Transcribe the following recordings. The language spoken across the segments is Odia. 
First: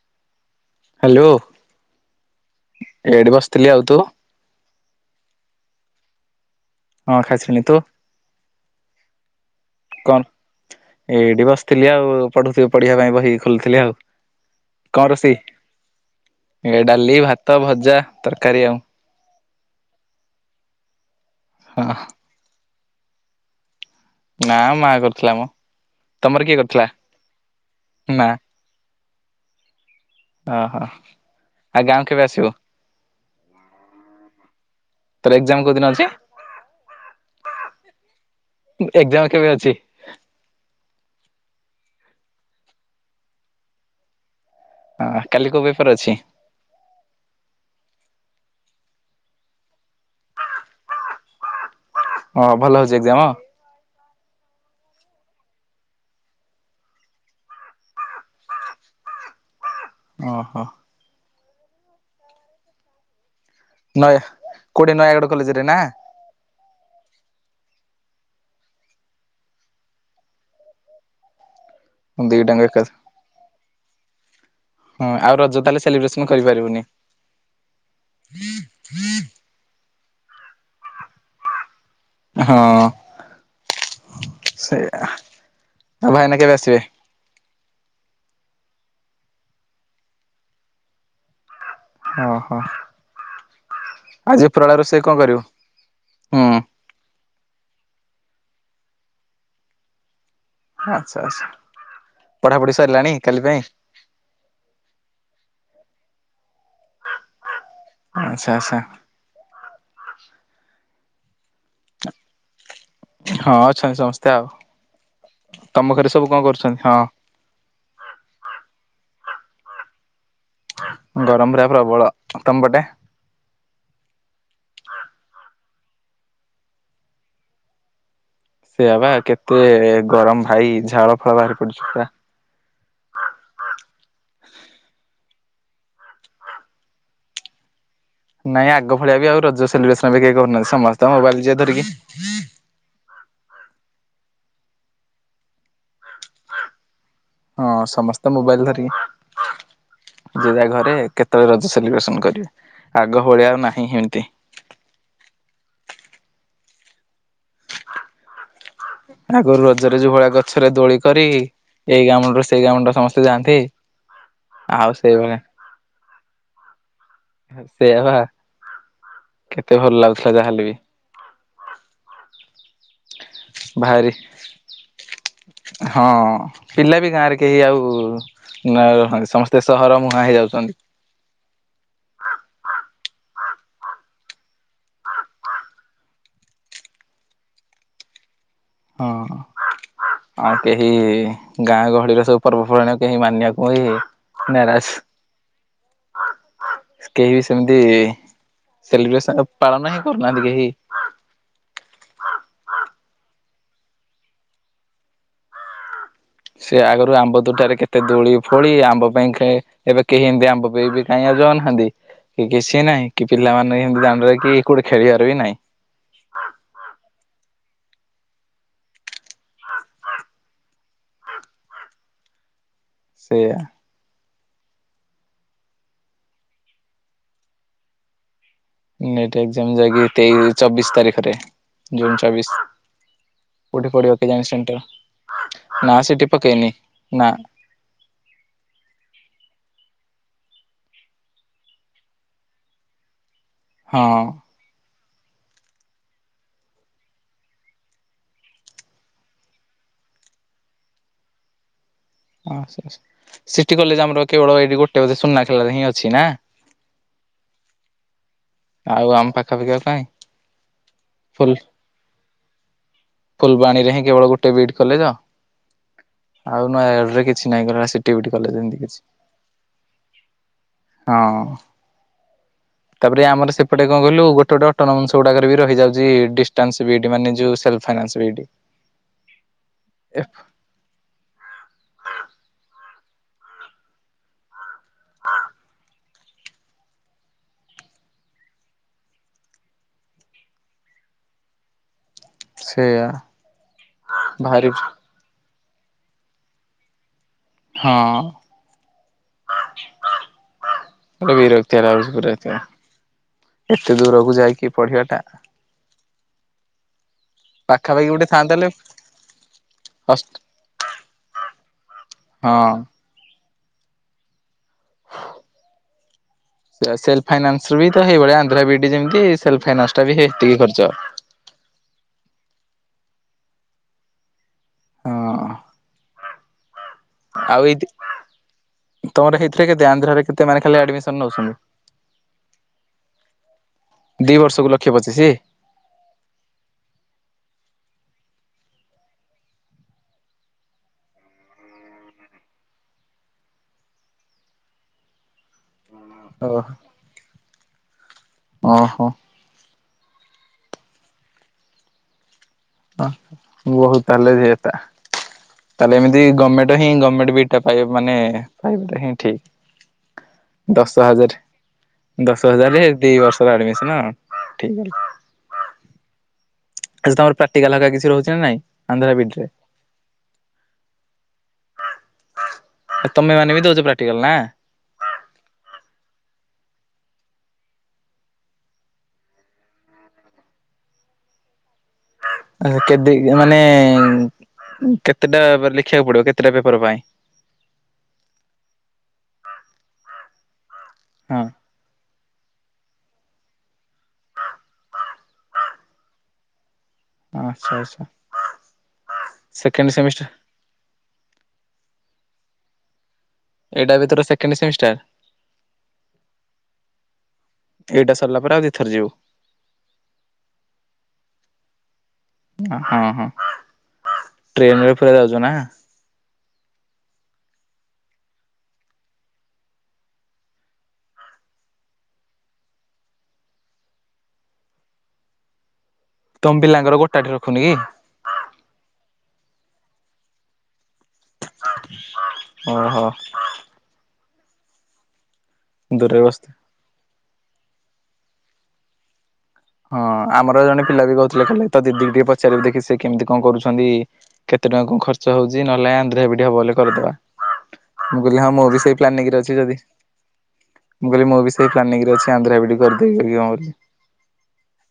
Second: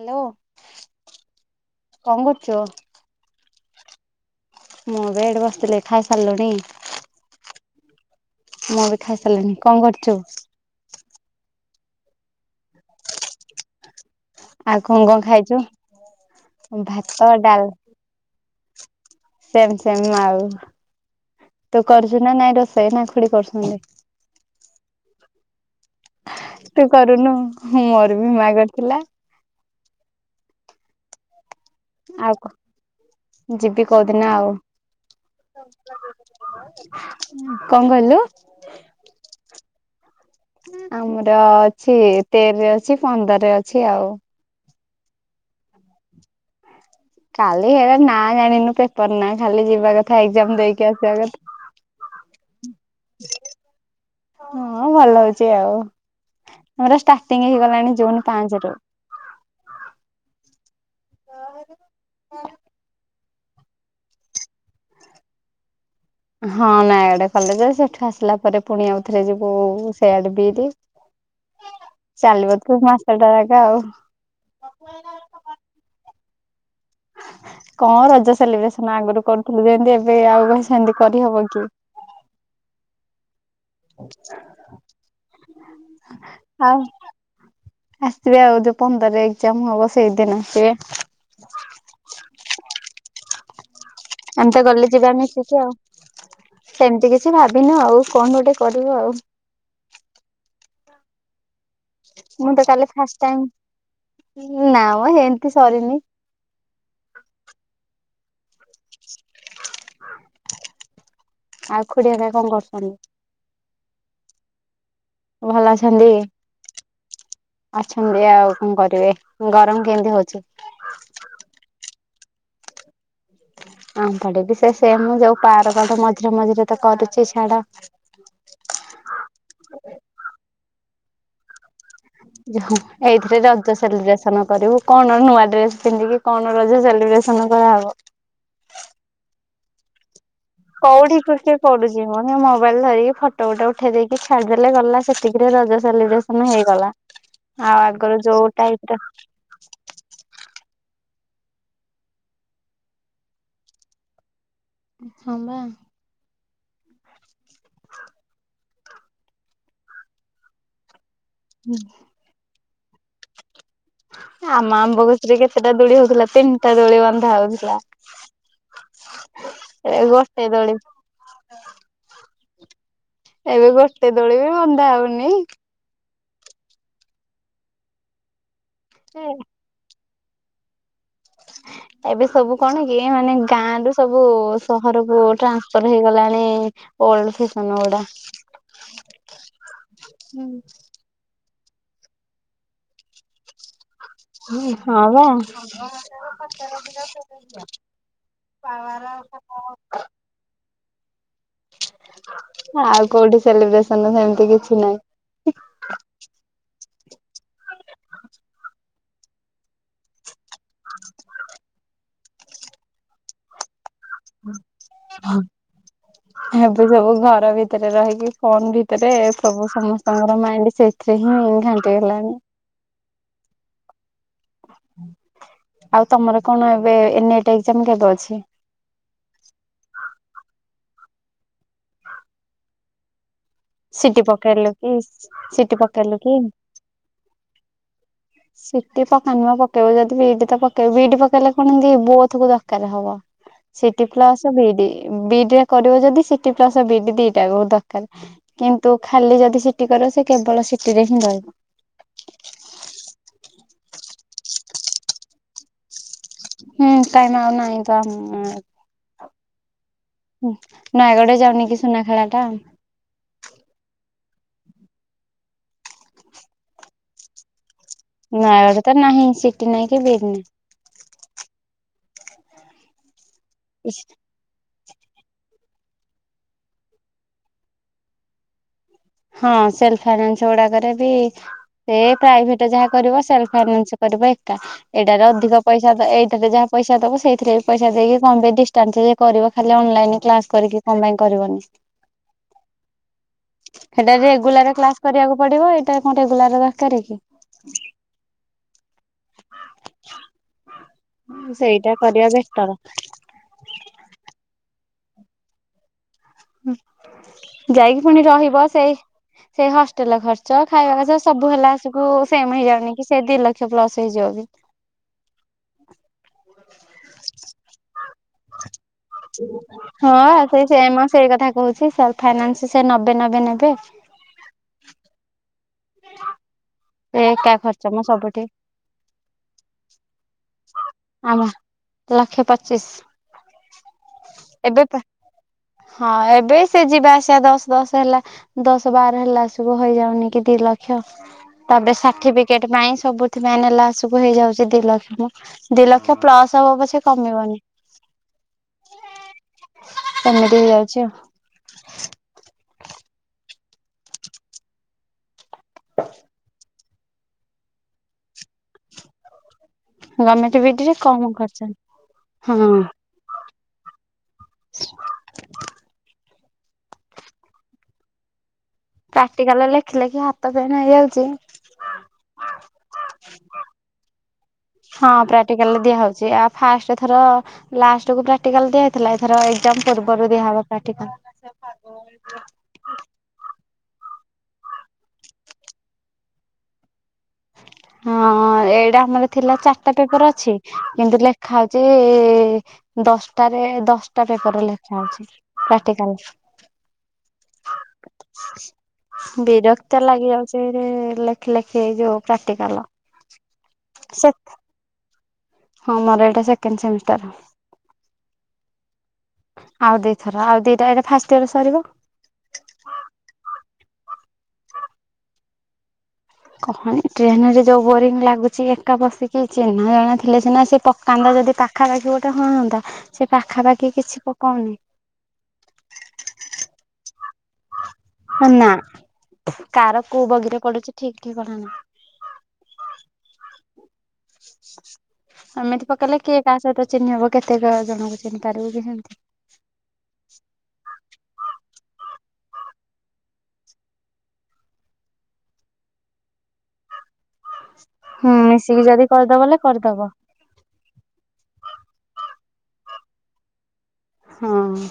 ହାଲୋ। ହାଲୋ ଏଇଠି ବସିଥିଲି ଆଉ ତୁ? ମୁଁ ବି ଏଇଠି ବସିଥିଲି ଖାଇ ସାରିଲୁଣି? ହଁ ଖାଇସାରିଲିଣି ତୁ? ମୁଁ ବି ଖାଇ ସାରିଲିଣି କଣ କରୁଛୁ? ଏଇଠି ବସିଥିଲି ଆଉ ପଢୁ ଥି ପଢ଼ିବା ପାଇଁ ବହି ଖୋଲୁଥିଲି ଆଉ। ଆଉ କ କଣ କଣ ରୋଷେଇ ଖାଇଛୁ ଏ ଡାଲି ଭାତ ଭଜା ତରକାରୀ ଆଉ। ସେମ୍ ସେମ୍ ଆଉ ତୁ ହଁ କରୁଛୁ ନା ନାଇଁ ରୋଷେଇ ନା ଖୁଡ଼ି କରୁଛନ୍ତି? ନା ମା କରୁଥିଲା ମ। ତମର କିଏ ତୁ କରିଥିଲା? କରୁନୁ ହୁଁ ମୋର ବି ମା କରିଥିଲା। ଅ ହ। ଆଉ କହ ଯିବି କୋଉଦିିନ ଆଉ। ତୋର ଏକ୍ଜାମ କୋଉ ଦିନ ଅଛି? କଁ କହିଲୁ? ଏଗ୍ଜାମ କେବେ ଅଛି? ଆମର ଅଛି ତେରରେ ଅଛି ପନ୍ଦରରେ ଅଛି ଆଉ। ଆ କାଲି କୋଉ ପେପର ଅଛି? କାଲି ହେରା ନା ଜାଣିନୁ ପେପର ନା ଖାଲି ଯିବା କଥା ଏଗ୍ଜାମ ଦେଇକି ଆସିବା କଥା। ହଁ ଭଲ ହଉଛି ଏଗ୍ଜାମ? ହଁ ଭଲ ହଉଛି ଆଉ। ମୋର ଷ୍ଟାର୍ଟିଂ ହେଇଗଲାଣି ଜୁନ ପାଞ୍ଚ ରୁ। ଅହ। [inaudible] ନୟା କୋଉଠି ନୟାଗଡ଼ କଲେଜରେ ନା? ହଁ ନୟାଗଡ଼ କଲେଜ ସେଠୁ ଆସିଲା ପରେ ପୁଣି ଆଉଥରେ ଯିବୁ ସେଆଡ଼େ ବି ଡି। [inaudible] ଚାଲିବ [unintelligible] ଏକା ମାସ ଟା ଯାକ ଆଉ। ହଁ ଆଉ ରଜ ତାହଲେ ସେଲିବ୍ରେସନ କରିପାରିବୁନି। କଣ ରଜ ସେଲିବ୍ରେସନ ଆଗରୁ କରୁଥିଲି ଯେଏଁତି ଏବେ ଆଉ କ ସେମିତି କରିହବ କି? ଏ ହଁ। ସେ ଆଉ ଭାଇନା କେବେ ଆଉ ଆସିବେ? ଆସିବେ ଆଉ ଯୋଉ ପନ୍ଦର ଏଗ୍ଜାମ ହବ ସେଇଦିନ ଆସିବେ। ଅହ ଆଜି ଆମେ ତ ଉପରବେଳା ଗଲେ ରୋଷେଇ ଯିବା କଣ କରିବୁ ମିଶିକି ଆଉ। ହୁଁ। ସେମିତି କିଛି ଭାବିନୁ ଆଉ କଣ ଗୋଟେ କରିବୁ ଆଉ। ଆଚ୍ଛା ଆଚ୍ଛା। ମୁଁ ତ ପଢ଼ାପଢ଼ି କାଲି ସରିଲାଣି ଫାଷ୍ଟ କାଲି ଟାଇମ୍ ପାଇଁ? ନା ମ ଏମତି ସରିନି। ଆଚ୍ଛା ଆଚ୍ଛା। [inaudible] ଆଉ। ଖୁଡି ହେରିକା କଣ କରୁଛନ୍ତି? ହଁ ଅଛନ୍ତି ସମସ୍ତେ ଆଉ। ଭଲ ତମ ଅଛନ୍ତି? ଘରେ ସବୁ କଣ କରୁଛନ୍ତି ହଁ। ଅଛନ୍ତି ଆଉ କଣ କରିବେ ଗରମ କେମିତି ହଉଛି। ଗରମରେ ପ୍ରବଳ ତମପଟେ। ଆଁ ଏବେ ବି ସେ ସେ ମୁ ଯୋଉ ପାର୍କ କଡ ମଝିରେ ମଝିରେ ତ କରୁଛି ଛାଡ। ସେୟା ବା କେତେ ଗରମ ଭାଇ ଝାଳ ଫାଳ ବାହାରି ପଡୁଛି ତା ଝାଳ ଏଇଥିରେ ରଜ ସେଲିବ୍ରେସନ କରିବୁ କଣ ନୂଆ ଡ୍ରେସ ପିନ୍ଧିକି। କଣ ରଜ ସେଲିବ୍ରେସନ କରାହେବ। ନାଇଁ ଆଗ ଭଳିଆ ବି ଆଉ ରଜ ସେଲିବ୍ରେସନ ବି କେହି କରୁନାହାନ୍ତି। ସମସ୍ତେ କୋଉଠି କିଏ ମୋବାଇଲ ଯିଏ କିଏ ଧରିକି କରୁଚିମ ମୋବାଇଲ ଧରିକି ଫ ଫଟୋ ଗୋଟେ ଉଠେଇ ଦେଇକି ଛାଡିଦେଲେ ଗଲା ସେତିକିରେ ରଜ ସେଲିବ୍ରେସନ ହେଇଗଲା। ହଁ ଆଉ ଆଗରୁ ସମସ୍ତେ ଯୋଉ ମୋବାଇଲ ଧରିକି ଟାଇପର ଯିଏ ଯାହା ଘରେ କେତେବେଳେ ରଜ ସେଲିବ୍ରେସନ କରିବେ ଆଗ ଭଳିଆ ଆଉ ନାହିଁ ହେନ୍ତୀ। ହଁ ବା। ଆଗରୁ ରଜରେ ଯଉ ଭଳିଆ ଗଛରେ ଦୋଳି କରି ଏଇ ଗାମରୁ ସେ ସେଇ ଗାଁ ମୁଣ୍ଡ ସମସ୍ତେ ଯାଆନ୍ତି। ଆମ ଆଉ ଆମ୍ବଗଛରେ ସେଇଭଳିଆ କେତେଟା ଦୋଳି ହଉଥିଲା ତିନିଟା ଦୋଳି ବନ୍ଧା ହଉଥିଲା। ସେଇଆ ବା କେତେ ଭଲ ଏ ଲାଗୁଥିଲା ଗୋଟେ ଯାହାହେଲେ ବି ଦୋଳି। ଏବେ ଭାରି ଗୋଟେ ଦୋଳି ବି ବନ୍ଧା ହଉନି। ହଁ ପିଲା ବି ଗାଁରେ କେହି ଆଉ ନାହା ଏ ସମସ୍ତେ। ସେ ସହର ମୁହାଁ ହେଇଯାଉଛନ୍ତି। ଏବେ ସବୁ କଣ କି ମାନେ ଗାଁରୁ ସବୁ ସହରକୁ ଟ୍ରାନ୍ସଫର ହେଇଗଲାଣି। ଓଲ୍ଡ ଫେସନ ଗୁଡା। ହଁ ଆଉ କେହି ଗାଁ ଗହଳିର ସବୁ ପର୍ବପର୍ବାଣି କେହି ମାନିବାକୁ ହିଁ ହୁଁ ନାରାଜ ଆଉ କଣ। କେହି ବି ସେମିତି ସେଲିବ୍ରେସନ ପାଳନ ହିଁ କରୁନାହାନ୍ତି କେହି। ଆଉ କୋଉଠି ସେଲିବ୍ରେସନ ସେମିତି କିଛି ନାହିଁ। ସେ ଆଗରୁ ଆମ୍ବ ତୋଟାରେ କେତେ ଦୋଳି ଫୋଳି ଆମ୍ବ ପାଇଁ ଖେଁ ଏବେ କେହି ଏମିତି ଆମ୍ ଆମ୍ବ ପେଇ କେ ଆଉଚନ୍ତି ନାହାନ୍ତି କି କିଛି ନାହିଁ। କି ପିଲାମାନେ ହେମ୍ ତି ଦାଣ୍ଡରେ କି କୋଉଠୀ ଖେଳିବାର ବି ନାଇଁ। ଏବେ ସବୁ ଘର ଭିତରେ ରହିକି ଫୋନ ଭିତରେ ସବୁ ସମସ୍ତଙ୍କର ମାଇଣ୍ଡ ସେ ସେ ହିଁ ଘାଣ୍ଟି ହେଲାଣି। ସେୟା। ଆଉ ତମର କଣ ଏବେ ଏନେ ଏଟ ଏକ୍ଜାମ କେବେ ଅଛି। ଏନେଟ୍ ଏକ୍ଜାମ ଯାଇକି ତେଇଶ ଚବିଶ ତାରିଖରେ ଜୁନ ଚବିଶ। କୋଉଠି ପଡିବ ସିଟି କେଜାଣି ପକେଇଲୁ ସେଣ୍ଟର୍ କି ସିଟି ନା ପକେଇଲୁ ସେଠି କି? ପକେଇନି ନା। ସିଟି ପକା ନୁଆ ପକେଇବ ଯଦି ବି ଡି ତ ପକେଇବ ବି ଡି ପକେଇଲେ କଣ କି ବୋଥକୁ ଦରକାର ହବ। ସିଟି ହଁ ପ୍ଲସ ବିଡି ବିଡିରେ କରିବ ଯଦି ସିଟି ପ୍ଲସ ବି ଡି ଦିଟା ଯାକ ଦରକାର। କିନ୍ତୁ ଖାଲି ଯଦି ସିଟି କର ସେ କେବଳ ସିଟିରେ ହିଁ ରହିବ। ସିଟି କଲେଜ ଆମର କେବଳ ଏଇଠି ଗୋଟେ ବୋଧେ ସୁନା ଖେଳାରେ ହିଁ ଅଛି ନା। ହୁଁ କାଇଁମ ଆଉ ନାହିଁ ତ ଆମ୍ ଆଉ ଆମ ପାଖାପାଖି ଆଉ କାଇଁ ନୟାଗଡରେ ଫୁଲ ଯାଉନି କି ସୁନାଖେଳାଟା। ଫୁଲବାଣୀରେ ହିଁ କେବଳ ଗୋଟେ ବିଡ୍ କଲେଜ? ଆଉ ନୟାଗଡରେ କିଛି ନାଇଁ ଗଲା ସେ ନୟାଗଡ଼ରେ ତ ନାହିଁ ସିଟି ନାହିଁ କି ବିଡ୍ ନାହିଁ। ହଁ ତାପରେ ଆମର ସେପଟେ କଣ କହିଲୁ ଗୋଟେ ଗୋଟେ ଅଟୋନମସ ଗୁଡାକରେ ବି ରହିଯାଉଛି ଡିଷ୍ଟାନ୍ସ ବିଡ୍ ମାନେ ଯୋଉ ସେଲ୍ଫଫାଇନାନ୍ସ ବିଡି। ହଁ ସେଲ୍ ଫାଇନାନ୍ସ ଗୁଡାକରେ ବି ହେ ପ୍ରାଇଭେଟ ଯାହା କରିବ ସେଲ୍ ଫାଇନାନ୍ସ କରିବ ଏକା। ଏଇଟାରେ ଅଧିକ ପଇସା ଏଇଟାରେ ଯାହା ପଇସା ଦବ ସେଇଥିରେ ବି ପଇସା ଦେଇକି କମ ବି ଡିଷ୍ଟାନ୍ସ ରେ କରିବ ଖାଲି ଅନଲାଇନ କ୍ଲାସ କରିକି କଣ ପାଇଁ କରିବନି? ସେୟା। ସେଟା ରେଗୁଲାର କ୍ଲାସ କରିବାକୁ ପଡିବ ଏଇଟା କଣ ରେଗୁଲାର ଦରକାର କି? ହଁ। ବିରକ୍ତିଆ ସେଇଟା ଲାଗୁଚି କରିବା ପୁରା ବେଟର। ସେତିକାବେଳୁ। ଏତେ ଦୂରକୁ ଯାଇକି ପଢିବା ଟା ହୁଁ ଯାଇକି ପାଖାପାଖି ଗୋଟେ ପୁଣି ଥାନ୍ତା ରହିବ ହେଲେ ସେଇ ସେଇ ହଷ୍ଟେଲ ହଷ୍ଟ୍ ଖର୍ଚ୍ଚ ଖାଇବା ଖର୍ଚ୍ଚ ସବୁ ହେଲାସୁକୁ ସେମ ହଁ ହେଇଯାଉନି କି? କି ସେ ଦି ଲକ୍ଷ ପ୍ଲସ ହେଇଯିବ ବି। ସେ ସେଲ ଫାଇନାନ୍ସରୁ ବି ତ ସେହିଭଳିଆ ଆନ୍ଧ୍ରାବିଡି ଯେମିତି ସେଲ୍ ଫାଇନାନ୍ସ ଟା ବି ହଁ ହେତିକି ସେଇ ଖର୍ଚ୍ଚ। ସେମ ସେଇ କଥା କହୁଛି ସେଲ୍ ଫାଇନାନ୍ସ ସେ ନବେ ନବେ ନେବେ। ହଁ। ଏକା ଆଉ ଏଇ ଖର୍ଚ୍ଚ ମ ସବୁଠି। ତମର ହେଇଥିରେ କେତେ ଆନ୍ଧ୍ରାରେ କେତେ ମାର୍କ ହେଲେ ଆଡମିସନ ଆମ ନଉଛନ୍ତି? ଲକ୍ଷେ ପଚିଶ୍। ଦି ବର୍ଷକୁ ଲକ୍ଷେ ପଚିଶି? ହଁ ଏବେ ସେ ଯିବା ଆସିବା ଦଶ୍ ଦଶ୍ ହେଲା ଦଶ ବାର ହେଲା ସବୁ ହେଇଯାଉନି କି ଦି ଲକ୍ଷ। ତାପରେ ସାର୍ଟିଫିକେଟ ପାଇଁ ସବୁଥିପାଇଁ ନେଲାସୁକୁ ହେଇଯାଉଛି ଦି ଲକ୍ଷ। ଦି ଲକ୍ଷ ପ୍ଲସ ଓହୋ ହବ ପଛେ କମିବନି। ଓହୋ ସେମିତି ହେଇଯାଉଛି ଆଉ। ହ ବହୁ ତାହେଲେ ସେ ତା ତାହେଲେ ଏମିତି ଗମେଣ୍ଟ ହିଁ ଗଭର୍ଣ୍ଣମେଣ୍ଟ ବିଡ୍ଟା ପାଇବାକୁ ମାନେ ପାଇବାଟା ହିଁ ଗମେଣ୍ଟ ଠିକ। ବିଡିରେ ଦଶ କମ ହଜାର ଖର୍ଚ୍ଚ ଦଶ ହଁ ହଜାର ଦି ବର୍ଷ ଆଡମିସନ ଠିକ [inaudible] ଆଛା ତମର ପ୍ରାକ୍ଟିକାଲ୍ ହରୀକା କିଛି ରହୁଛି ନା ନାହିଁ? ପ୍ରାକ୍ଟିକାଲେ ଲେଖି ଲେଖି ହାତ ପେନ୍ ହେଇଯାଉଛି। ତମେ ମାନେ ବି ଦଉଛ ପ୍ରାକ୍ଟିକାଲ ନା? ହଁ ପ୍ରାକ୍ଟିକାଲରେ ଦିଆ ହଉଛି ଆଉ ଫାଷ୍ଟ ଥର ଲାଷ୍ଟକୁ ପ୍ରାକଟିକାଲ ଦିଆହେଇଥିଲା ଏଥରକ ଏକଜାମ୍ ପୂର୍ବରୁ ଦିଆହବ ପ୍ରାକ୍ଟିକାଲ୍। ଆ କେତ୍ ଦି ମାନେ କେତେଟା ଲେଖିବାକୁ ପଡିବ କେତେଟା ପେପର ପାଇଁ? ହଁ ଏଇଟା ଆମର ଥିଲା ଚାରିଟା ପେପର ଅଛି କିନ୍ତୁ ହଁ ଲେଖା ହଉଛି ଇ ଇ ଦଶଟାରେ ଦଶଟା ପେପରରେ ଲେଖା ହଉଛି ପ୍ରାକ୍ଟିକାଲ୍। ଆଚ୍ଛା ଆଚ୍ଛା ସେକେଣ୍ଡ ବିରକ୍ତିଆ ସେମିଷ୍ଟାର ଲାଗି ଯାଉଛି। ଫେରେ ଲେଖ ଲେଖି ଏଇ ଯୋଉ ପ୍ରାକ୍ଟିକାଲ। ଏଇଟା ବି ତୋର ସେ ସେକେଣ୍ଡ ସେମିଷ୍ଟାର। ହଁ ମୋର ଏଇଟା ସେକେଣ୍ଡ ସେମିଷ୍ଟାର। ଏଇଟା ସରିଲା ପରେ ଆଉ ଦି ଥର ଯିବୁ? ଆଉ ଦି ଥର ଆଉ ଦିଟା ଏଇଟା ଫାଷ୍ଟ ଇୟର ସରିବ। ହଁ ହଁ ଟ୍ରେନରେ ଫେରେ ଯାଉଛ ନା? କହନି ଟ୍ରେନ ରେ ଯୋଉ ବୋରିଂ ଲାଗୁଛି ଏକା ବସିଛି ଚିହ୍ନା ଜଣା ଥିଲେ ସିହନା ସେ ପକାନ୍ଦ ଯଦି ପା ପାଖାପାଖି ଗୋଟେ ହୁଅନ୍ତା ସେ ପାଖାପାଖି କିଛି କହୁନି। ତମ ପିଲାଙ୍କର ଗୋଟା ଟି ରଖନ୍ତି ନି କି। ହ ନା କାର କୋଉ ବଗିରେ ପଡୁଛି ଠିକ ଠିକଣା ନାହିଁ ଓହୋ ଏମିତି ପକେଇଲେ ଦୂରରେ କିଏ ବସିଥା କାହା ସହିତ ଚିହ୍ନି ହବ କେତେକ ଜଣଙ୍କୁ ଚିହ୍ନି ପାରିବ କି ସେମିତି ହଁ ଆମର ଜଣେ ପିଲା ବି କହୁଥିଲେ ଖାଲି ତ ଦିଦି ଟିକେ ପଚାରିବେ ଦେଖି ସେ କେମିତି କଣ କରୁଛନ୍ତି। କେତେ ଟଙ୍କା କଣ ଖର୍ଚ୍ଚ ହଉଛି ନହେଲେ ଆନ୍ଧ୍ରା ବିିଇଡି ହବ ବୋଲି କରିଦବା। ମୁଁ ହୁଁ କହିଲି ହଁ ମୁଁ ମିଶିକି ବି ସେଇ ଯଦି କରିଦବ ପ୍ଲାନରେ ବୋଲେ ଅଛି ଯଦି କରିଦବ ମୁଁ କହିଲି ମୁଁ ବି ସେଇ ପ୍ଲାନିଙ୍ଗ ରେ ଅଛି ଆନ୍ଧ୍ରା ବିଇଡି କରିଦେବି ବୋଲି ହୁଁ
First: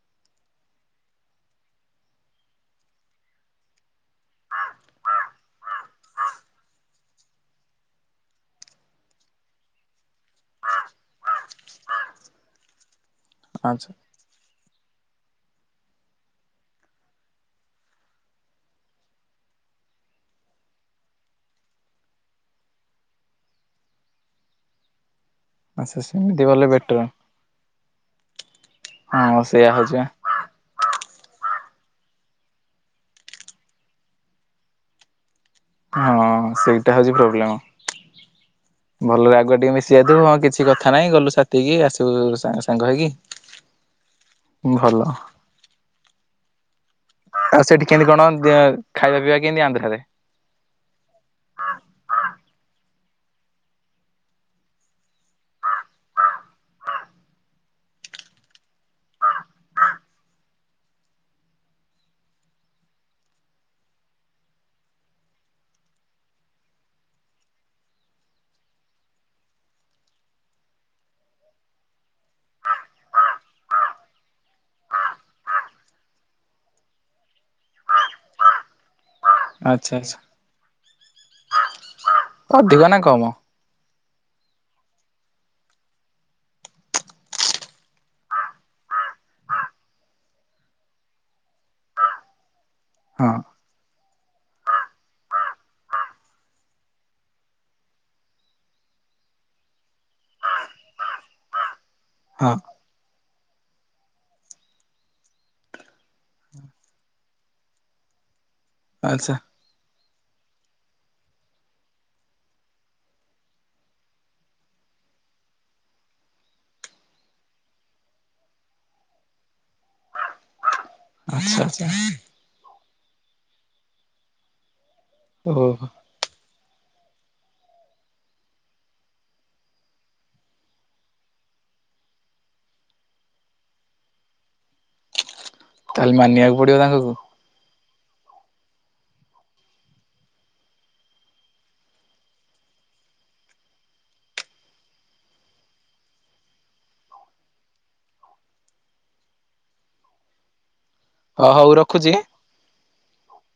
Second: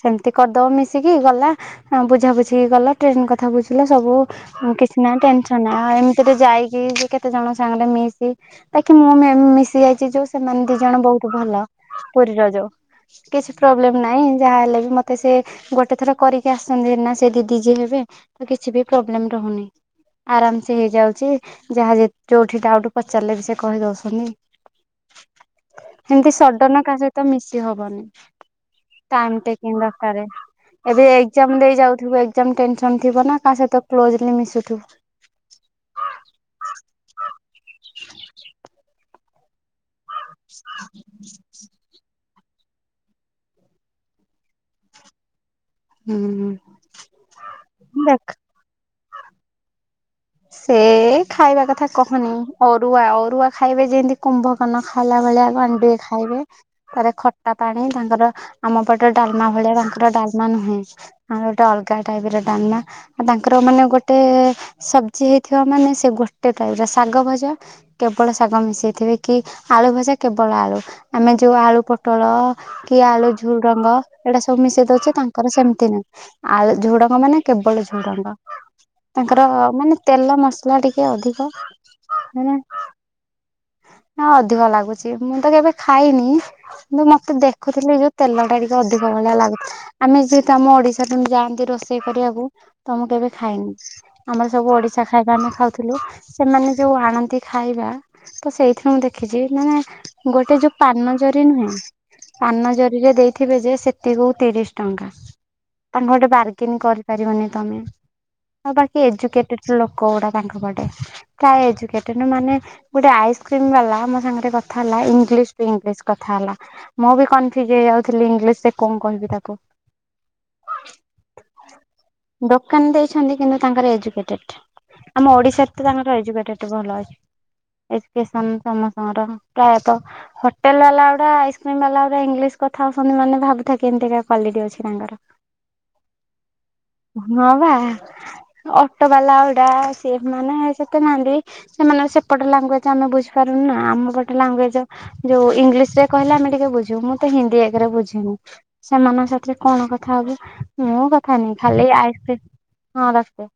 ସେମିତି କରିଦବ ମିଶିକି ଗଲା ବୁଝା ବୁଝିକି ଗଲା ଟ୍ରେନ କଥା ବୁଝିଲା ସବୁ। କିଛି ନା ଟେନସନ ଏମିତିରେ ଯାଇକି କେତେ ଜଣ ସାଙ୍ଗରେ ମିଶି ବାକି ମୁଁ ମିଶି ଯାଇଛି ଯୋଉ ସେମାନେ ଦି ଜଣ ବହୁତ ଭଲ ପୁରୀର ଯୋଉ କିଛି ଆଚ୍ଛା ପ୍ରୋବ୍ଲେମ ନାଇଁ ଯାହାହଲେ ବି ମତେ ସେ ଗୋଟେ ଥର କରିକି ଆସନ୍ତି ନା ସେ ଦିଦି ଯିଏ ହେବେ। ତ କିଛି ବି ପ୍ରୋବ୍ଲେମ ରହୁନି। ଆରାମ ସେ ହେଇଯାଉଛି ଯାହା ଯେ ଯୋଉଠି ଡାଉଟ୍ ପଚାରିଲେ ବି ସେ କହି ଦଉଛନ୍ତି। ଆଚ୍ଛା ଏମିତି ସେମିତି ଗଲେ ସଡ଼ନ ବେଟର କାହା ସହିତ ମିଶି ହବନି। ଟାଇମ୍ ହଁ ସେଇୟା ଟେକିଂ ହଉଛି ବା ଦରକାରେ। ଏବେ ଏକ୍ଜାମ ଦେଇ ଯାଉଥିବୁ ଏକଜାମ୍ ଟେନସନ ଥିବ ନା କା ସହିତ କ୍ଲୋଜଲି ମିଶୁଥିବୁ। ହଁ ସେଇଟା ହଉଛି ପ୍ରୋବ୍ଲେମ ଭଲରେ ଆଗୁଆ ଟିକେ ମିଶି ଯାଇଥିବ ହଁ କିଛି କଥା ନାହିଁ ଗଲୁ ସାଥି କି ଆସି ସବୁ ସାଙ୍ଗ ସାଙ୍ଗ ହେଇକି ଭଲ ହୁଁ ଆଉ ସେଠି କେମିତି କଣ ଖାଇବା ପିଇବା କେମିତି ଆନ୍ଧ୍ରାରେ। ସେ ଏ ଖାଇବା କଥା କହନି ଅରୁଆ ଅରୁଆ ଖାଇବେ ଯେମିତି କୁମ୍ଭକର୍ଣ୍ଣ ଖାଇଲା ଭଳିଆ ଖଣ୍ଡେ ଖାଇବେ ତା ଖଟା ପାଣି ତାଙ୍କର ଆମ ପଟ ଡାଲମା ଭଳିଆ ତାଙ୍କର ଡାଲମା ନୁହେଁ। ଆ ଗୋଟେ ଅଲଗା ଟାଇପ ର ଡାଲମା ଆଉ ତାଙ୍କର ମାନେ ଗୋଟେ ସବ ପାଚି ହେଇଥିବା ମାନେ ସେ ଗୋଟେ ଟାଇପର ଶାଗ ଭଜା କେବଳ ଶାଗ ମିଶେଇଥିବେ କି ଆଳୁ ଭଜା କେବଳ ଆଳୁ ଆମେ ଯୋଉ ଆଳୁ ପୋଟଳ କି ଆଳୁ ଝୁରଙ୍ଗ ଏଇଟା ସବୁ ମିଶେଇ ଦଉଛେ ତାଙ୍କର ସେମିତି ନାହିଁ। ଆ ଝୁଡଙ୍ଗ ମାନେ କେବଳ ଝୁଡ଼ଙ୍ଗ। ତାଙ୍କର ଆଚ୍ଛା ମାନେ ଆଚ୍ଛା ତେଲ ମସଲା ଟିକେ ଅଧିକ। ଅଧିକ ନା କମ। ହଁ ଅଧିକ ଲାଗୁଛି ମୁଁ ତ କେବେ ଖାଇନି। ମୁଁ ମତେ ଦେଖୁଥିଲି ଯୋଉ ତେଲ ଟା ଟିକେ ଅଧିକ ଭଳିଆ ଲାଗୁଥିଲା। ଆମେ ଯେହେତୁ ଆମ ଓଡ଼ିଶାରେ ଯାଆନ୍ତି ରୋଷେଇ କରିବାକୁ ତ ମୁଁ ହଁ କେବେ ଖାଇନି। ଆମର ସବୁ ଓଡ଼ିଶା ଖାଇବା ଆମେ ଖାଉଥିଲୁ ସେମାନେ ଯୋଉ ଆଣନ୍ତି ଖାଇବା। ତ ସେଇଥିରୁ ମୁଁ ଦେଖିଛି ମାନେ ଗୋଟେ ଯୋଉ ପାନ ଜରି ନୁହେଁ ହଁ ପାନ ଜରିରେ ଯେ ଦେଇଥିବେ ଯେ ସେତିକୁ ତିରିଶ ଟଙ୍କା। ତା ଗୋଟେ ବାର୍ଗେନ କରିପାରିବନି ତମେ। ବାକି ଆଚ୍ଛା ଏଜୁକେଟେଡ୍ ଲୋକ ଗୁଡ଼ା ତାଙ୍କ ପଟେ ପ୍ରାୟ ଏଜୁକେଟେଡ୍ ମାନେ ଗୋଟେ ଆଇସ୍କ୍ରିମ ବାଲା ମୋ ସାଙ୍ଗରେ କଥା ହେଲା ଇଂଲିଶ ଟୁ ଇଂଲିଶ କଥା ହେଲା ମୁଁ ବି କନଫ୍ୟୁଜ ହେଇଯାଉଥିଲି ଇଂଲିଶ ରେ କଣ କହିବି ତାକୁ। [unintelligible] ଦୋକାନ ଦେଇଛନ୍ତି କିନ୍ତୁ ତାଙ୍କର ଏଜୁକେଟେଡ ଆମ ଓହୋ ଓଡ଼ିଶାରେ ତ ତାଙ୍କର ଏଜୁକେଟେଡ ଭଲ ଅଛି। ଏଯୁକେସନ ସମସ୍ତଙ୍କର ପ୍ରାୟତଃ। ହୋଟେଲ ବାଲା ଗୁଡ଼ା ଆଇସ୍କ୍ରିମ ବାଲା ଗୁଡ଼ା ଇଂଲିଶ କଥା ହଉଛନ୍ତି ମାନେ ଭାବୁଥା କିମିତିକା କ୍ୱାଲିଟୀ ଅଛି ତାଙ୍କର। ତାହେଲେ ମାନିବାକୁ ପଡ଼ିବ ତାଙ୍କୁ। ହଁ ବା ଅଟୋ ବାଲା ଗୁଡା ସେମାନେ ସେତେ ନାନ୍ତି ସେମାନେ ସେପଟେ ଲାଙ୍ଗୁଏଜ ଆମେ ବୁଝିପାରୁନୁ ନା ଆମ ପଟେ ଲାଙ୍ଗୁଏଜ ଯୋଉ ଇଂଲିଶ ରେ କହିଲା ଆମେ ଟିକେ ବୁଝିବୁ ମୁଁ ତ ହିନ୍ଦୀ ଆଗରେ ବୁଝିନି ସେମାନଙ୍କ ସାଥିରେ କଣ କଥା ହେବି ମୁଁ କଥା ହ ନି ହଉ ଖାଲି ରଖୁଛି। ଆଇସ୍କ୍ରି ହଁ ରଖେ